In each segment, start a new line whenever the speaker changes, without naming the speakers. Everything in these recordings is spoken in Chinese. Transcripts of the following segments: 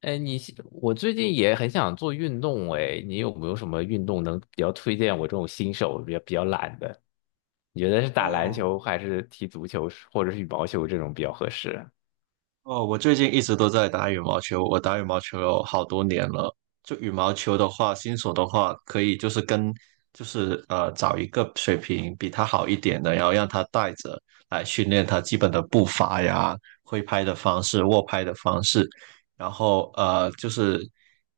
哎，你是我最近也很想做运动哎，你有没有什么运动能比较推荐我这种新手比较懒的？你觉得是打篮
哦
球还是踢足球或者是羽毛球这种比较合适？
哦，我最近一直都在打羽毛球，我打羽毛球有好多年了。就羽毛球的话，新手的话，可以就是找一个水平比他好一点的，然后让他带着来训练他基本的步伐呀、挥拍的方式、握拍的方式，然后就是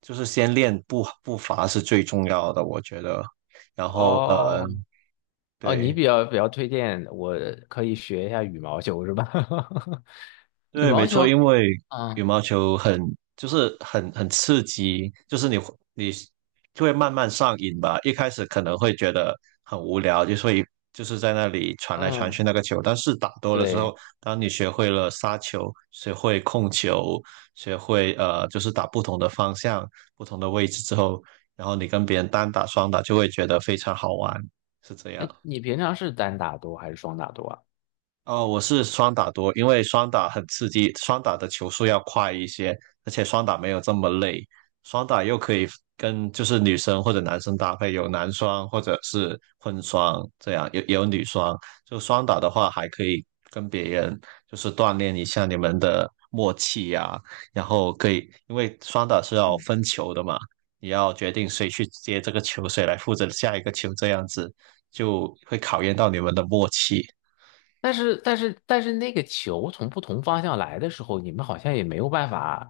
就是先练步伐是最重要的，我觉得。然后呃
哦哦，你
对。
比较推荐我可以学一下羽毛球是吧？羽
对，没
毛
错，
球，
因为羽
嗯
毛球很刺激，就是你就会慢慢上瘾吧。一开始可能会觉得很无聊，就所以就是在那里传来传
嗯，
去那个球。但是打多了之
对。
后，当你学会了杀球，学会控球，学会就是打不同的方向、不同的位置之后，然后你跟别人单打、双打就会觉得非常好玩，是这
哎，
样。
你平常是单打多还是双打多啊？
哦，我是双打多，因为双打很刺激，双打的球速要快一些，而且双打没有这么累，双打又可以跟就是女生或者男生搭配，有男双或者是混双这样，有女双，就双打的话还可以跟别人就是锻炼一下你们的默契呀、然后可以因为双打是要分球的嘛，你要决定谁去接这个球，谁来负责下一个球，这样子就会考验到你们的默契。
但是那个球从不同方向来的时候，你们好像也没有办法，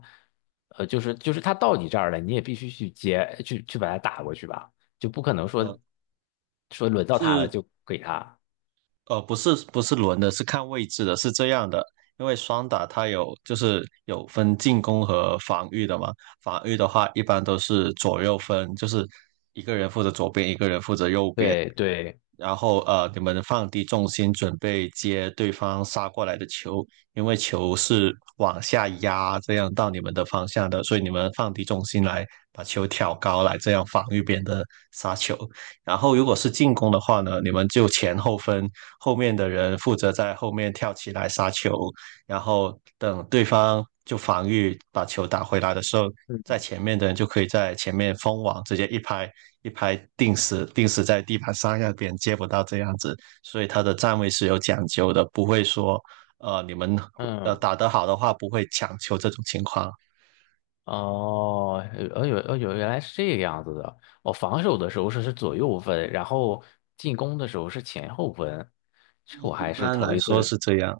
呃，就是他到你这儿了，你也必须去接，去把它打过去吧，就不可能说轮到他了
是
就给他。
不是轮的，是看位置的，是这样的。因为双打它有就是有分进攻和防御的嘛，防御的话一般都是左右分，就是一个人负责左边，一个人负责右边，
对对，
然后你们放低重心准备接对方杀过来的球，因为球是往下压这样到你们的方向的，所以你们放低重心来把球挑高来这样防御别人的杀球。然后如果是进攻的话呢，你们就前后分，后面的人负责在后面跳起来杀球，然后等对方就防御把球打回来的时候，在
嗯
前面的人就可以在前面封网，直接一拍定死，定死在地板上，让别人接不到这样子。所以他的站位是有讲究的，不会说。你们
嗯，
打得好的话，不会抢球这种情况，
哦，呃有，原来是这个样子的。我防守的时候是左右分，然后进攻的时候是前后分，这个我
一
还是
般
头
来
一
说
次。
是这样。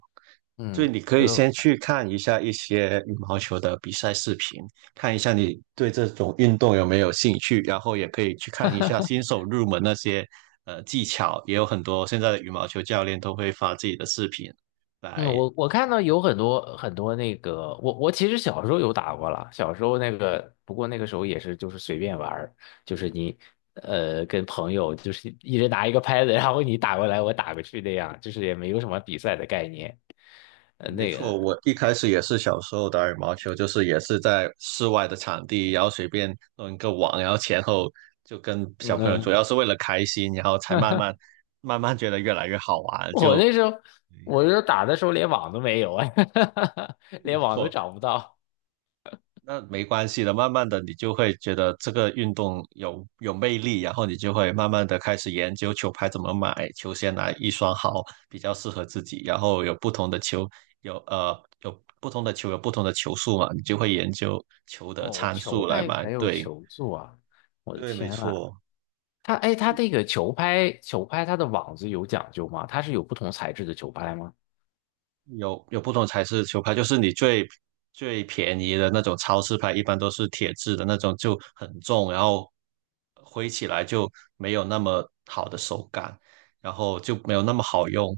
就
嗯，
你可
这
以先
个。
去看一下一些羽毛球的比赛视频，看一下你对这种运动有没有兴趣，然后也可以去看一下新手入门那些技巧，也有很多现在的羽毛球教练都会发自己的视频
嗯，
来。
我看到有很多那个，我其实小时候有打过了，小时候那个，不过那个时候也是就是随便玩儿，就是你呃跟朋友就是一人拿一个拍子，然后你打过来我打过去那样，就是也没有什么比赛的概念。呃，
没
那
错，
个，
我一开始也是小时候打羽毛球，就是也是在室外的场地，然后随便弄一个网，然后前后就跟小朋友，主
嗯，
要是为了开心，然后才慢慢觉得越来越好 玩，
我
就
那时候我那时候打的时候连网都没有啊，连网都
错。
找不到。
那没关系的，慢慢的你就会觉得这个运动有魅力，然后你就会慢慢的开始研究球拍怎么买，球鞋哪一双好比较适合自己，然后有不同的球，有呃有不同的球速嘛，你就会研究球的
哦，
参
球
数来
还
买。
还有
对，
球座啊，我的
对，没
天呐！
错。
它哎，它这个球拍它的网子有讲究吗？它是有不同材质的球拍吗？
有不同材质的球拍，就是你最便宜的那种超市拍，一般都是铁质的那种，就很重，然后挥起来就没有那么好的手感，然后就没有那么好用，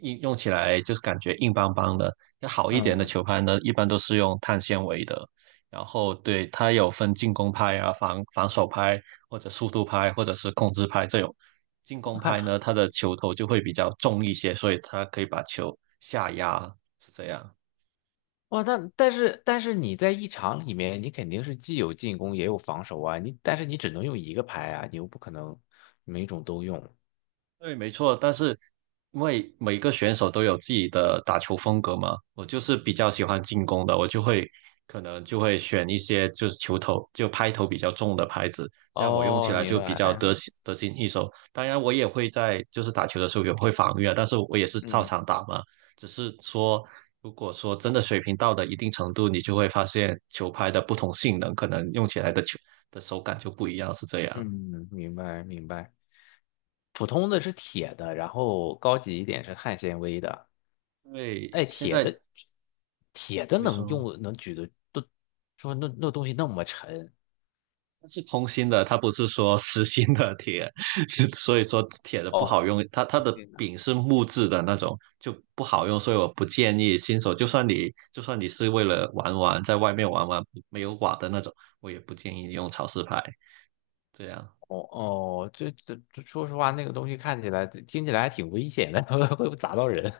硬用起来就是感觉硬邦邦的。要好一点的
嗯，
球拍呢，一般都是用碳纤维的，然后对，它有分进攻拍啊、防守拍，或者速度拍，或者是控制拍这种。进攻拍
还
呢，它的球头就会比较重一些，所以它可以把球下压，是这样。
哇，但是你在一场里面，你肯定是既有进攻也有防守啊，你但是你只能用一个拍啊，你又不可能每种都用。
对，没错，但是因为每个选手都有自己的打球风格嘛，我就是比较喜欢进攻的，我就会可能就会选一些就是球头就拍头比较重的拍子，这样我用起
哦，
来
明
就比较
白，
得心应手。当然，我也会在就是打球的时候也会防御啊，但是我也是照
嗯
常打嘛，只是说如果说真的水平到了一定程度，你就会发现球拍的不同性能，可能用起来的球的手感就不一样，是这样。
嗯，明白明白。普通的是铁的，然后高级一点是碳纤维的。
因为
哎，
现
铁
在
的铁的
你
能
说。
用能举的都说那那东西那么沉。
它是空心的，它不是说实心的铁，所以说铁的不
哦，
好用，它它的
天呐，
柄是木质的那种，就不好用，所以我不建议新手，就算你是为了玩玩，在外面玩玩没有瓦的那种，我也不建议你用潮湿牌这样。
哦哦，这，说实话，那个东西看起来、听起来还挺危险的，会不会砸到人？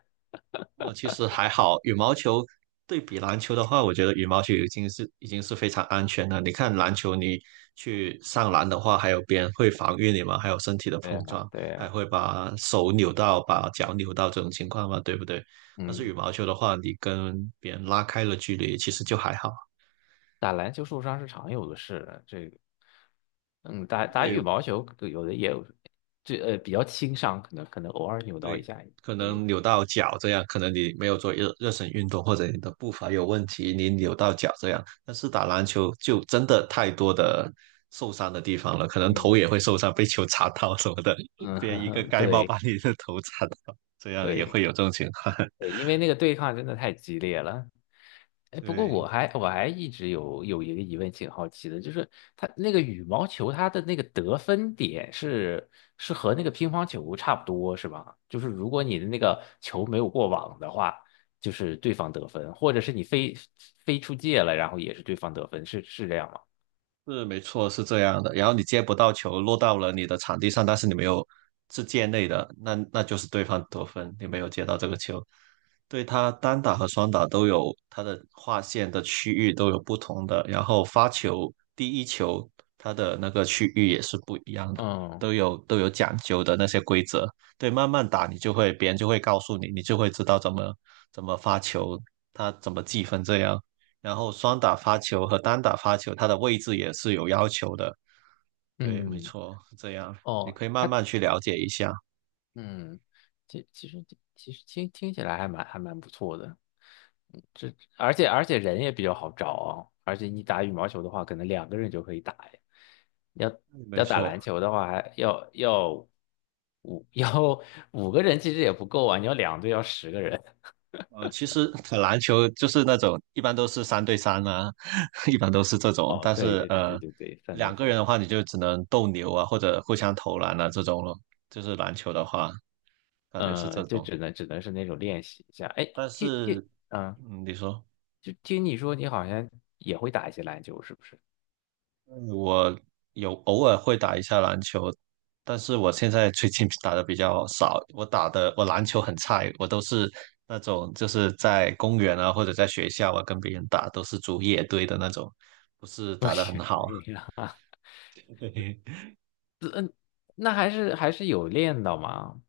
哦，其实还好，羽毛球对比篮球的话，我觉得羽毛球已经是非常安全了。你看篮球，你去上篮的话，还有别人会防御你嘛，还有身体的
对
碰
呀，
撞，
对
还
呀，
会把手扭到、把脚扭到这种情况嘛，对不对？但是羽
嗯，
毛球的话，你跟别人拉开了距离，其实就还好。
打篮球受伤是常有的事，这个，嗯，打
对，
羽毛球有的也有，这呃比较轻伤，可能偶尔扭到一
对，
下也
可
会有。
能扭到脚这样，可能你没有做热身运动，或者你的步伐有问题，你扭到脚这样。但是打篮球就真的太多的受伤的地方了，可能头
嗯
也会受伤，被球砸到什么的，别人一个
嗯，
盖帽
对
把你的头砸到，这样也
对
会有这种情况。
对，因为那个对抗真的太激烈了。哎，不过我
对。
还我还一直有一个疑问，挺好奇的，就是它那个羽毛球，它的那个得分点是和那个乒乓球差不多是吧？就是如果你的那个球没有过网的话，就是对方得分，或者是你飞出界了，然后也是对方得分，是这样吗？
是没错，是这样的。然后你接不到球，落到了你的场地上，但是你没有是界内的，那那就是对方得分，你没有接到这个球。对他单打和双打都有他的划线的区域都有不同的，然后发球第一球他的那个区域也是不一样的，
嗯
都有都有讲究的那些规则。对，慢慢打你就会，别人就会告诉你，你就会知道怎么发球，他怎么计分这样。然后双打发球和单打发球，它的位置也是有要求的。对，没
嗯，
错，是这样，你
哦，
可以慢慢去了解一下。
嗯，其实其实听起来还蛮不错的，嗯，这而且人也比较好找啊，而且你打羽毛球的话，可能两个人就可以打呀。要
嗯没
要打
错，
篮球的话，还要五 要五个人其实也不够啊，你要两队要十个人。
其实篮球就是那种一般都是三对三啊，一般都是这种，
哦，
但
对
是
对对对
呃，
对对，三对
两个人
三，
的话你就只能斗牛啊，或者互相投篮啊这种咯。就是篮球的话，感觉是这
嗯，就
种，
只能只能是那种练习一下。哎，
但
听听，
是，
嗯，
嗯，你说。
就听你说你好像也会打一些篮球，是不是？
我有偶尔会打一下篮球，但是我现在最近打的比较少。我打的我篮球很菜，我都是那种就是在公园啊或者在学校啊跟别人打，都是组野队的那种，不是 打得很
行，我
好。
对，对啊。
嘿嘿，
那还是有练到嘛。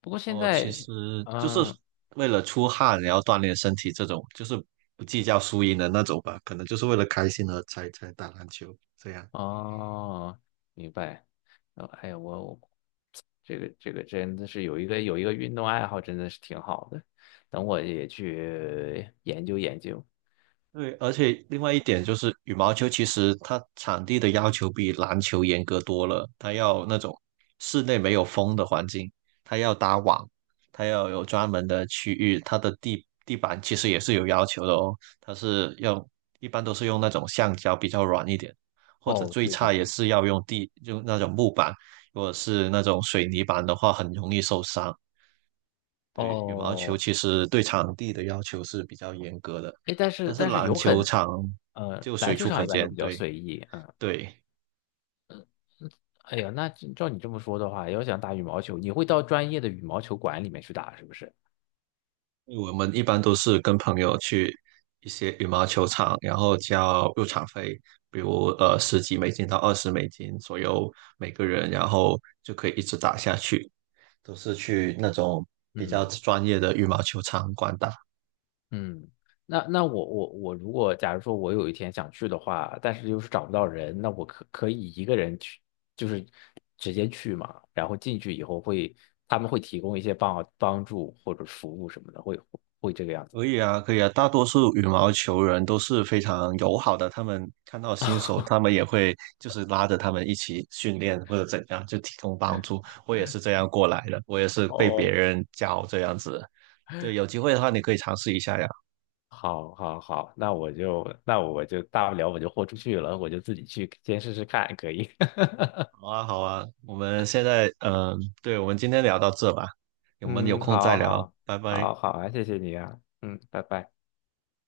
不过现
哦，其
在，
实就是
嗯，
为了出汗，然后锻炼身体这种，就是不计较输赢的那种吧，可能就是为了开心才打篮球这样。
哦，明白。呃哎呀，我这个真的是有一个运动爱好，真的是挺好的。等我也去研究研究。
对，而且另外一点就是，羽毛球其实它场地的要求比篮球严格多了，它要那种室内没有风的环境，它要搭网，它要有专门的区域，它的地板其实也是有要求的哦，它是要一般都是用那种橡胶比较软一点，或者
哦，
最
对对
差也
对，
是要用地，用那种木板，如果是那种水泥板的话，很容易受伤。对，羽毛球
哦，
其实对场地的要求是比较严格的，
哎，但
但
是
是
但是
篮
有
球
很，
场
呃，
就
篮
随
球
处
场
可
一般都
见。
比较
对
随意，嗯，
对，
哎呀，那照你这么说的话，要想打羽毛球，你会到专业的羽毛球馆里面去打，是不是？
因为我们一般都是跟朋友去一些羽毛球场，然后交入场费，比如10几美金到20美金左右每个人，然后就可以一直打下去。都是去那种比较
嗯。
专业的羽毛球场馆打，
嗯，那那我如果假如说我有一天想去的话，但是又是找不到人，那我可以一个人去，就是直接去嘛，然后进去以后会他们会提供一些帮助或者服务什么的，会会这个样子。
可以啊，可以啊，大多数羽毛球人都是非常友好的，他们看到新手，他 们也会就是拉着他们一起训练或者怎样，就提供帮助。我也是这样过来的，我也是被别
哦，
人教这样子。对，有机会的话你可以尝试一下呀。
好，好，好，那我就大不了我就豁出去了，我就自己去先试试看，可以。
好啊，好啊，我们现在对，我们今天聊到这吧，我们有
嗯，
空再
好，
聊，
好，
拜拜。
好，好啊，谢谢你啊，嗯，拜拜。